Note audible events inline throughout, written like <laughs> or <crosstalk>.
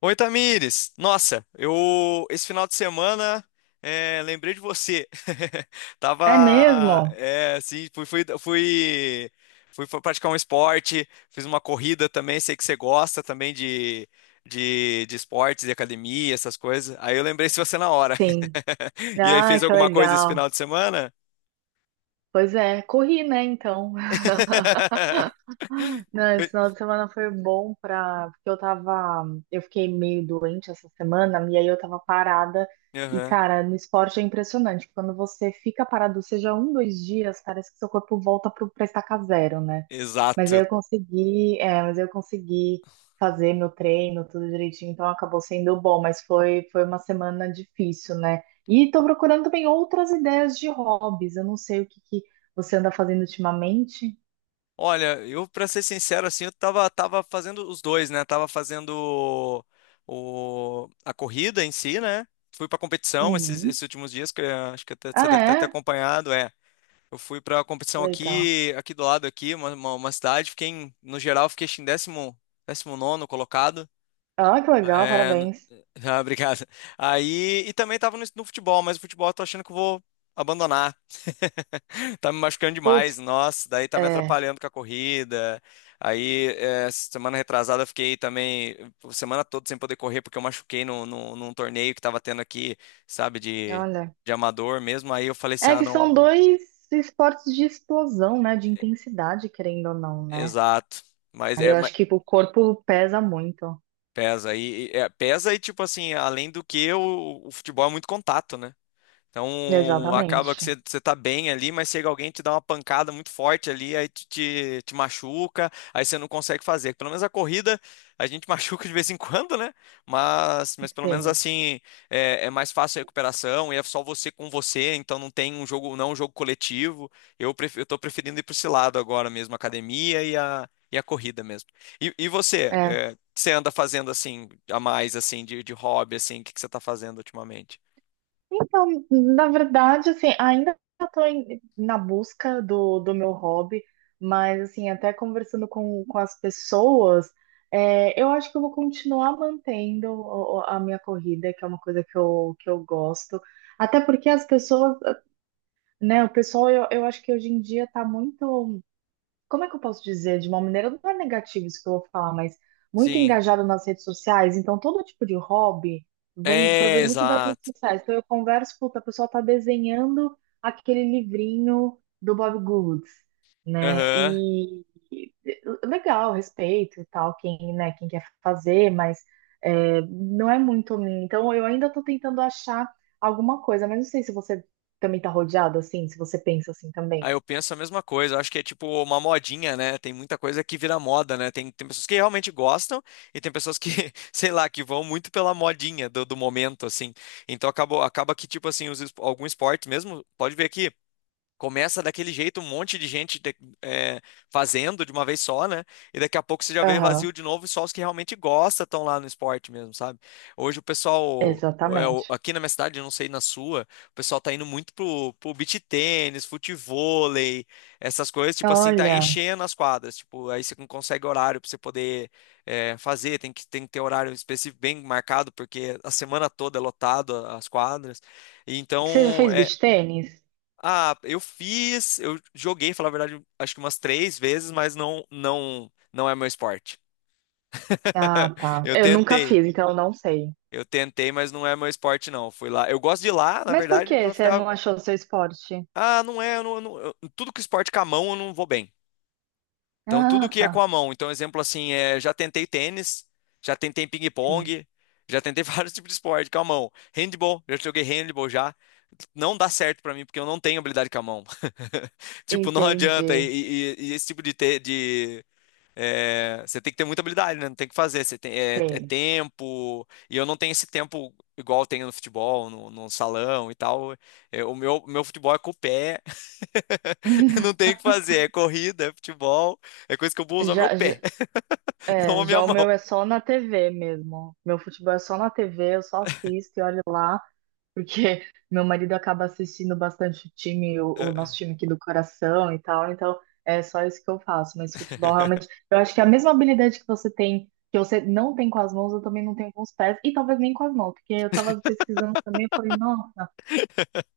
Oi, Tamires! Nossa, eu esse final de semana lembrei de você. <laughs> É Tava mesmo? Assim, praticar um esporte, fiz uma corrida também. Sei que você gosta também de esportes, de academia, essas coisas. Aí eu lembrei de você na hora. Sim. <laughs> E aí, Ah, fez que alguma coisa esse legal. final de semana? Pois é, corri, né, então. <laughs> <laughs> Não, esse final de semana foi bom pra. Porque eu tava. Eu fiquei meio doente essa semana, e aí eu tava parada. E, Aham. cara, no esporte é impressionante. Quando você fica parado, seja um, dois dias, parece que seu corpo volta pro, pra estaca zero, né? Mas aí Exato. eu consegui. Mas aí eu consegui fazer meu treino, tudo direitinho, então acabou sendo bom. Mas foi uma semana difícil, né? E tô procurando também outras ideias de hobbies. Eu não sei o que que você anda fazendo ultimamente. Olha, eu pra ser sincero assim, eu tava fazendo os dois, né? Tava fazendo a corrida em si, né? Fui pra competição Uhum. esses últimos dias que acho que você Ah, deve ter até é? acompanhado, é. Eu fui pra competição Legal. aqui do lado aqui, uma cidade, fiquei no geral fiquei acho que em décimo nono colocado. Ah, que legal, É, parabéns. <laughs> ah, obrigado. Aí e também tava no futebol, mas o futebol eu tô achando que eu vou abandonar. <laughs> Tá me machucando demais, Putz, nossa, daí tá me é, atrapalhando com a corrida. Aí, é, semana retrasada, eu fiquei também, semana toda sem poder correr, porque eu machuquei num torneio que tava tendo aqui, sabe, olha. de amador mesmo. Aí eu falei assim, É ah, que são não, dois esportes de explosão, né? De intensidade, querendo ou não, né? exato. Mas Aí é, eu mas acho que o corpo pesa muito. pesa é, pesa e, tipo assim, além do que, o futebol é muito contato, né? Então acaba que você, Exatamente. você tá bem ali, mas chega alguém e te dá uma pancada muito forte ali, aí te machuca, aí você não consegue fazer. Pelo menos a corrida a gente <laughs> machuca de vez em quando, né? Mas pelo menos Sim. assim é, é mais fácil a recuperação e é só você com você, então não tem um jogo, não é um jogo coletivo. Eu tô preferindo ir para esse lado agora mesmo, a academia e a corrida mesmo. E você, é é, o que você anda fazendo assim, a mais assim, de hobby, assim, que você tá fazendo ultimamente? Então, na verdade, assim, ainda estou na busca do, do meu hobby, mas, assim, até conversando com as pessoas, eu acho que eu vou continuar mantendo a minha corrida, que é uma coisa que eu gosto. Até porque as pessoas, né, o pessoal, eu acho que hoje em dia está muito, como é que eu posso dizer, de uma maneira, não é negativo isso que eu vou falar, mas muito Sim. engajado nas redes sociais, então todo tipo de hobby vem, É, provém muito das redes exato. sociais. Então eu converso, puta, a pessoa tá desenhando aquele livrinho do Bob Goods, né? Aham. E, legal, respeito e tal, quem, né, quem quer fazer, mas é, não é muito mim. Então eu ainda tô tentando achar alguma coisa, mas não sei se você também tá rodeado assim, se você pensa assim Aí também. eu penso a mesma coisa. Eu acho que é tipo uma modinha, né? Tem muita coisa que vira moda, né? Tem, tem pessoas que realmente gostam e tem pessoas que, <laughs> sei lá, que vão muito pela modinha do momento, assim. Então acabou, acaba que, tipo assim, algum esporte mesmo, pode ver aqui. Começa daquele jeito, um monte de gente é, fazendo de uma vez só, né? E daqui a pouco você já vê Aham. vazio de novo e só os que realmente gostam estão lá no esporte mesmo, sabe? Hoje o pessoal, é, Exatamente. aqui na minha cidade, eu não sei na sua, o pessoal tá indo muito pro beach tênis, futevôlei, essas coisas, tipo assim, tá Olha, enchendo as quadras. Tipo, aí você não consegue horário pra você poder é, fazer, tem que ter horário específico bem marcado, porque a semana toda é lotado as quadras. E você já então, fez é beach tênis? ah, eu fiz, eu joguei, falar a verdade, acho que umas três vezes, mas não é meu esporte. <laughs> Ah, tá. Eu Eu nunca tentei, fiz, então eu não sei. eu tentei, mas não é meu esporte não. Fui lá, eu gosto de ir lá, na Mas por verdade, que pra você ficar, não achou o seu esporte? ah, não é, eu tudo que esporte com a mão eu não vou bem. Então, tudo Ah, que é com tá. a mão. Então, um exemplo assim, é, já tentei tênis, já tentei Sim, ping-pong, já tentei <laughs> vários tipos de esporte com a mão. Handball, já joguei handball já. Não dá certo pra mim, porque eu não tenho habilidade com a mão. <laughs> Tipo, não adianta. entendi. E esse tipo de, é, você tem que ter muita habilidade, né? Não tem o que fazer. Você tem, é, é Tem. tempo. E eu não tenho esse tempo igual eu tenho no futebol, no salão e tal. É, meu futebol é com o pé. <laughs> Não <laughs> tem o que fazer. É corrida, é futebol. É coisa que eu vou usar meu Já, já, pé, <laughs> não a é, já minha o mão. meu é só na TV mesmo. Meu futebol é só na TV, eu só assisto e olho lá. Porque <laughs> meu marido acaba assistindo bastante o time, o nosso É. time aqui do coração e tal, então é só isso que eu faço. Mas futebol <laughs> realmente, eu acho que é a mesma habilidade que você tem, que você não tem com as mãos, eu também não tenho com os pés, e talvez nem com as mãos, porque eu tava pesquisando também, eu falei, nossa.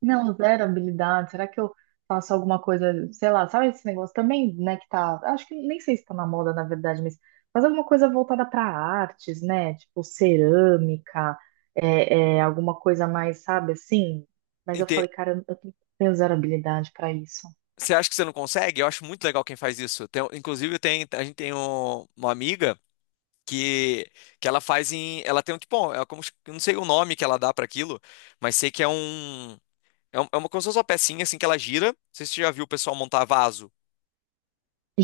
Não, zero habilidade. Será que eu faço alguma coisa, sei lá, sabe esse negócio também, né, que tá, acho que nem sei se tá na moda, na verdade, mas faz alguma coisa voltada para artes, né? Tipo cerâmica, é, é, alguma coisa mais, sabe, assim. Mas eu Ente- falei, cara, eu tenho zero habilidade para isso. Você acha que você não consegue? Eu acho muito legal quem faz isso. Inclusive, tem, a gente tem uma amiga. que que ela faz em, ela tem um tipo, bom, é como eu não sei o nome que ela dá para aquilo, mas sei que é é uma como se fosse uma pecinha assim que ela gira. Não sei se você já viu o pessoal montar vaso,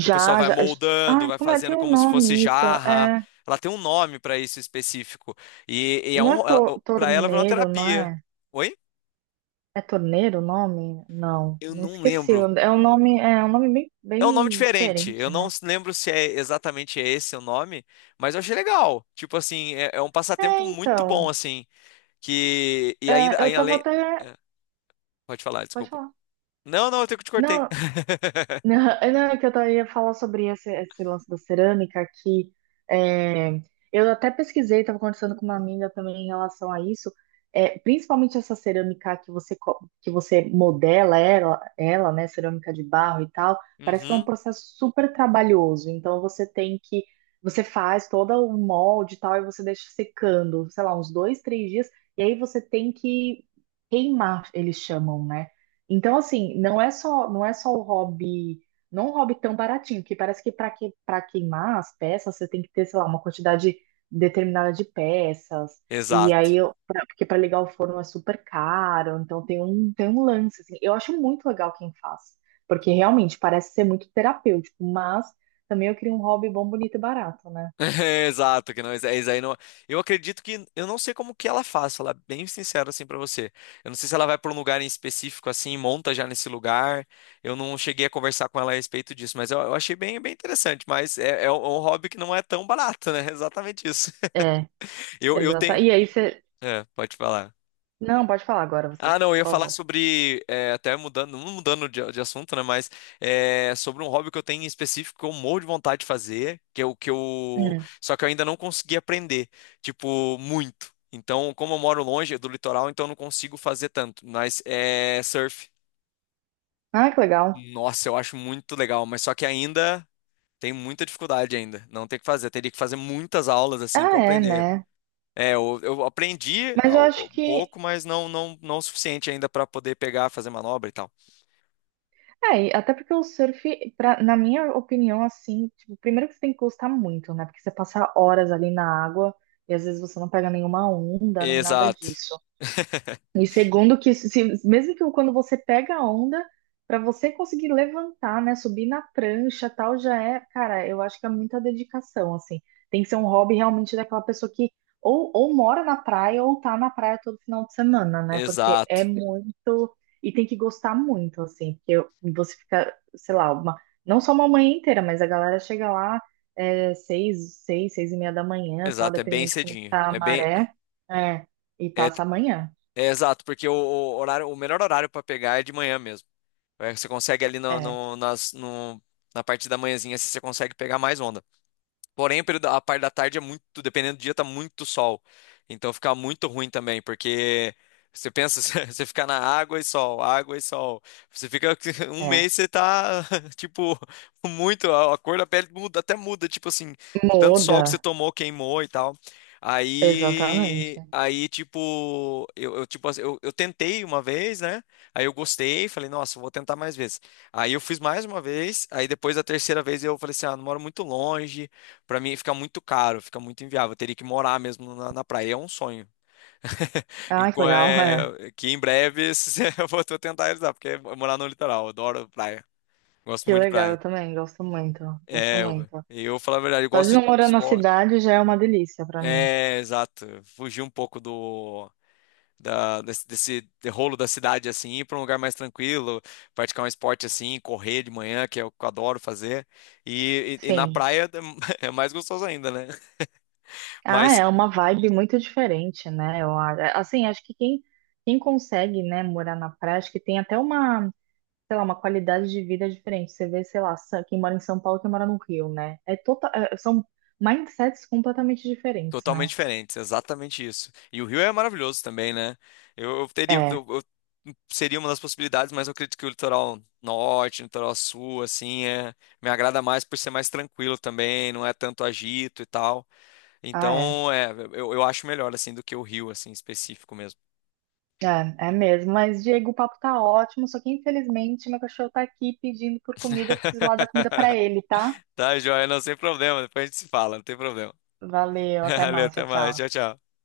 que o pessoal vai já. moldando, Ai, vai como é? Tem fazendo um como se fosse nome isso? jarra. É, Ela tem um nome para isso específico e é não é um to- para ela virou uma torneiro, não terapia. é? Oi? É torneiro o nome? Não, Eu não não esqueci. lembro. É um nome bem, É um nome bem diferente. Eu diferente, não né? Lembro se é exatamente esse o nome, mas eu achei legal. Tipo assim, é, é um É, passatempo muito bom então, assim. Que. E ainda, é, aí eu tava além. até. É, pode falar, Pode desculpa. falar. Não, não, eu te cortei. Não, <laughs> Não, não, é que eu tava- ia falar sobre esse, esse lance da cerâmica que é, eu até pesquisei, estava conversando com uma amiga também em relação a isso, é, principalmente essa cerâmica que você, co- que você modela ela, ela, né, cerâmica de barro e tal, parece que é um Uhum, processo super trabalhoso, então você tem que, você faz todo o molde e tal, e você deixa secando, sei lá, uns dois, três dias, e aí você tem que queimar, eles chamam, né? Então, assim, não é só, não é só o hobby, não é um hobby tão baratinho, que parece que, para queimar as peças você tem que ter, sei lá, uma quantidade determinada de peças. E exato. aí, eu- pra- porque para ligar o forno é super caro, então tem um lance, assim. Eu acho muito legal quem faz, porque realmente parece ser muito terapêutico, mas também eu queria um hobby bom, bonito e barato, né? <laughs> Exato, que não, isso aí não. Eu acredito que eu não sei como que ela faz, falar bem sincero assim pra você. Eu não sei se ela vai pra um lugar em específico assim, monta já nesse lugar. Eu não cheguei a conversar com ela a respeito disso, mas eu achei bem, bem interessante. Mas é, é um hobby que não é tão barato, né? <laughs> Exatamente isso. É, <laughs> eu exato. tenho. E aí você. É, pode falar. Não, pode falar agora você, Ah, por não, eu ia falar favor. sobre, é, até mudando, não mudando de assunto, né, mas é, sobre um hobby que eu tenho em específico que eu morro de vontade de fazer, que é o que eu, Hum. só que eu ainda não consegui aprender, tipo, muito. Então, como eu moro longe do litoral, então eu não consigo fazer tanto, mas é surf. Ah, que legal. Nossa, eu acho muito legal, mas só que ainda tem muita dificuldade ainda, não tem o que fazer, teria que fazer muitas aulas assim Ah, para é, aprender. né? É, eu aprendi Mas eu acho um que. pouco, mas não o suficiente ainda para poder pegar, fazer manobra e tal. É, e até porque o surf, pra, na minha opinião, assim, tipo, primeiro que você tem que gostar muito, né? Porque você passa horas ali na água e às vezes você não pega nenhuma onda nem nada Exato. disso. <laughs> E segundo que se- mesmo que quando você pega a onda, para você conseguir levantar, né, subir na prancha, tal, já é, cara, eu acho que é muita dedicação, assim. Tem que ser um hobby realmente daquela pessoa que ou mora na praia ou tá na praia todo final de semana, né? Porque é Exato. muito e tem que gostar muito, assim, porque eu- você fica, sei lá, uma, não só uma manhã inteira, mas a galera chega lá é, 6, 6, 6 e meia da manhã, tal, Exato, é bem dependendo de como cedinho. tá a É bem maré, é, e é, passa a manhã. é exato, porque o horário, o melhor horário para pegar é de manhã mesmo. É, você consegue ali no, É. no- nas, no- na parte da manhãzinha, assim, você consegue pegar mais onda. Porém, a parte da tarde é muito, dependendo do dia, tá muito sol. Então fica muito ruim também, porque você pensa, <laughs> você fica na água e sol, água e sol. Você fica <laughs> um É. mês, você tá, <laughs> tipo, muito, a cor da pele muda, até muda, tipo assim, tanto sol que você Muda. tomou, queimou e tal. Exatamente. Tipo, tipo, assim, eu tentei uma vez, né? Aí eu gostei, falei, nossa, eu vou tentar mais vezes. Aí eu fiz mais uma vez, aí depois da terceira vez eu falei assim, ah, não moro muito longe. Pra mim fica muito caro, fica muito inviável. Eu teria que morar mesmo na praia. É um sonho. <laughs> Ah, que legal, é. Que em breve <laughs> eu vou tô tentar realizar, porque é morar no litoral. Eu adoro praia. Gosto Que muito de legal, eu praia. também gosto muito. Gosto É, muito. eu falar a verdade, eu Só de gosto de não morar na esporte. cidade já é uma delícia pra mim. É, exato. Fugir um pouco do desse rolo da cidade assim, ir pra um lugar mais tranquilo, praticar um esporte assim, correr de manhã, que é o que eu adoro fazer. E na Sim. praia <laughs> é mais gostoso ainda, né? Ah, Mas é uma vibe muito diferente, né? É, assim, acho que quem, quem consegue, né, morar na praia, acho que tem até uma, sei lá, uma qualidade de vida diferente. Você vê, sei lá, Sa- quem mora em São Paulo, quem mora no Rio, né? É total, é- são mindsets completamente diferentes, totalmente né? diferentes, exatamente isso. E o Rio é maravilhoso também, né? Eu teria, É. Eu- seria uma das possibilidades, mas eu acredito que o litoral norte, o litoral sul, assim, é, me agrada mais por ser mais tranquilo também, não é tanto agito e tal. Ah, é. Então, é, eu acho melhor, assim, do que o Rio, assim, específico mesmo. É, é mesmo. Mas, Diego, o papo tá ótimo, só que infelizmente meu cachorro tá aqui pedindo por comida, eu preciso lá dar comida pra <laughs> ele, tá? Tá, joia, não, sem problema, depois a gente se fala, não tem problema. Valeu, <laughs> até Valeu, mais, até tchau, mais, tchau. tchau, tchau.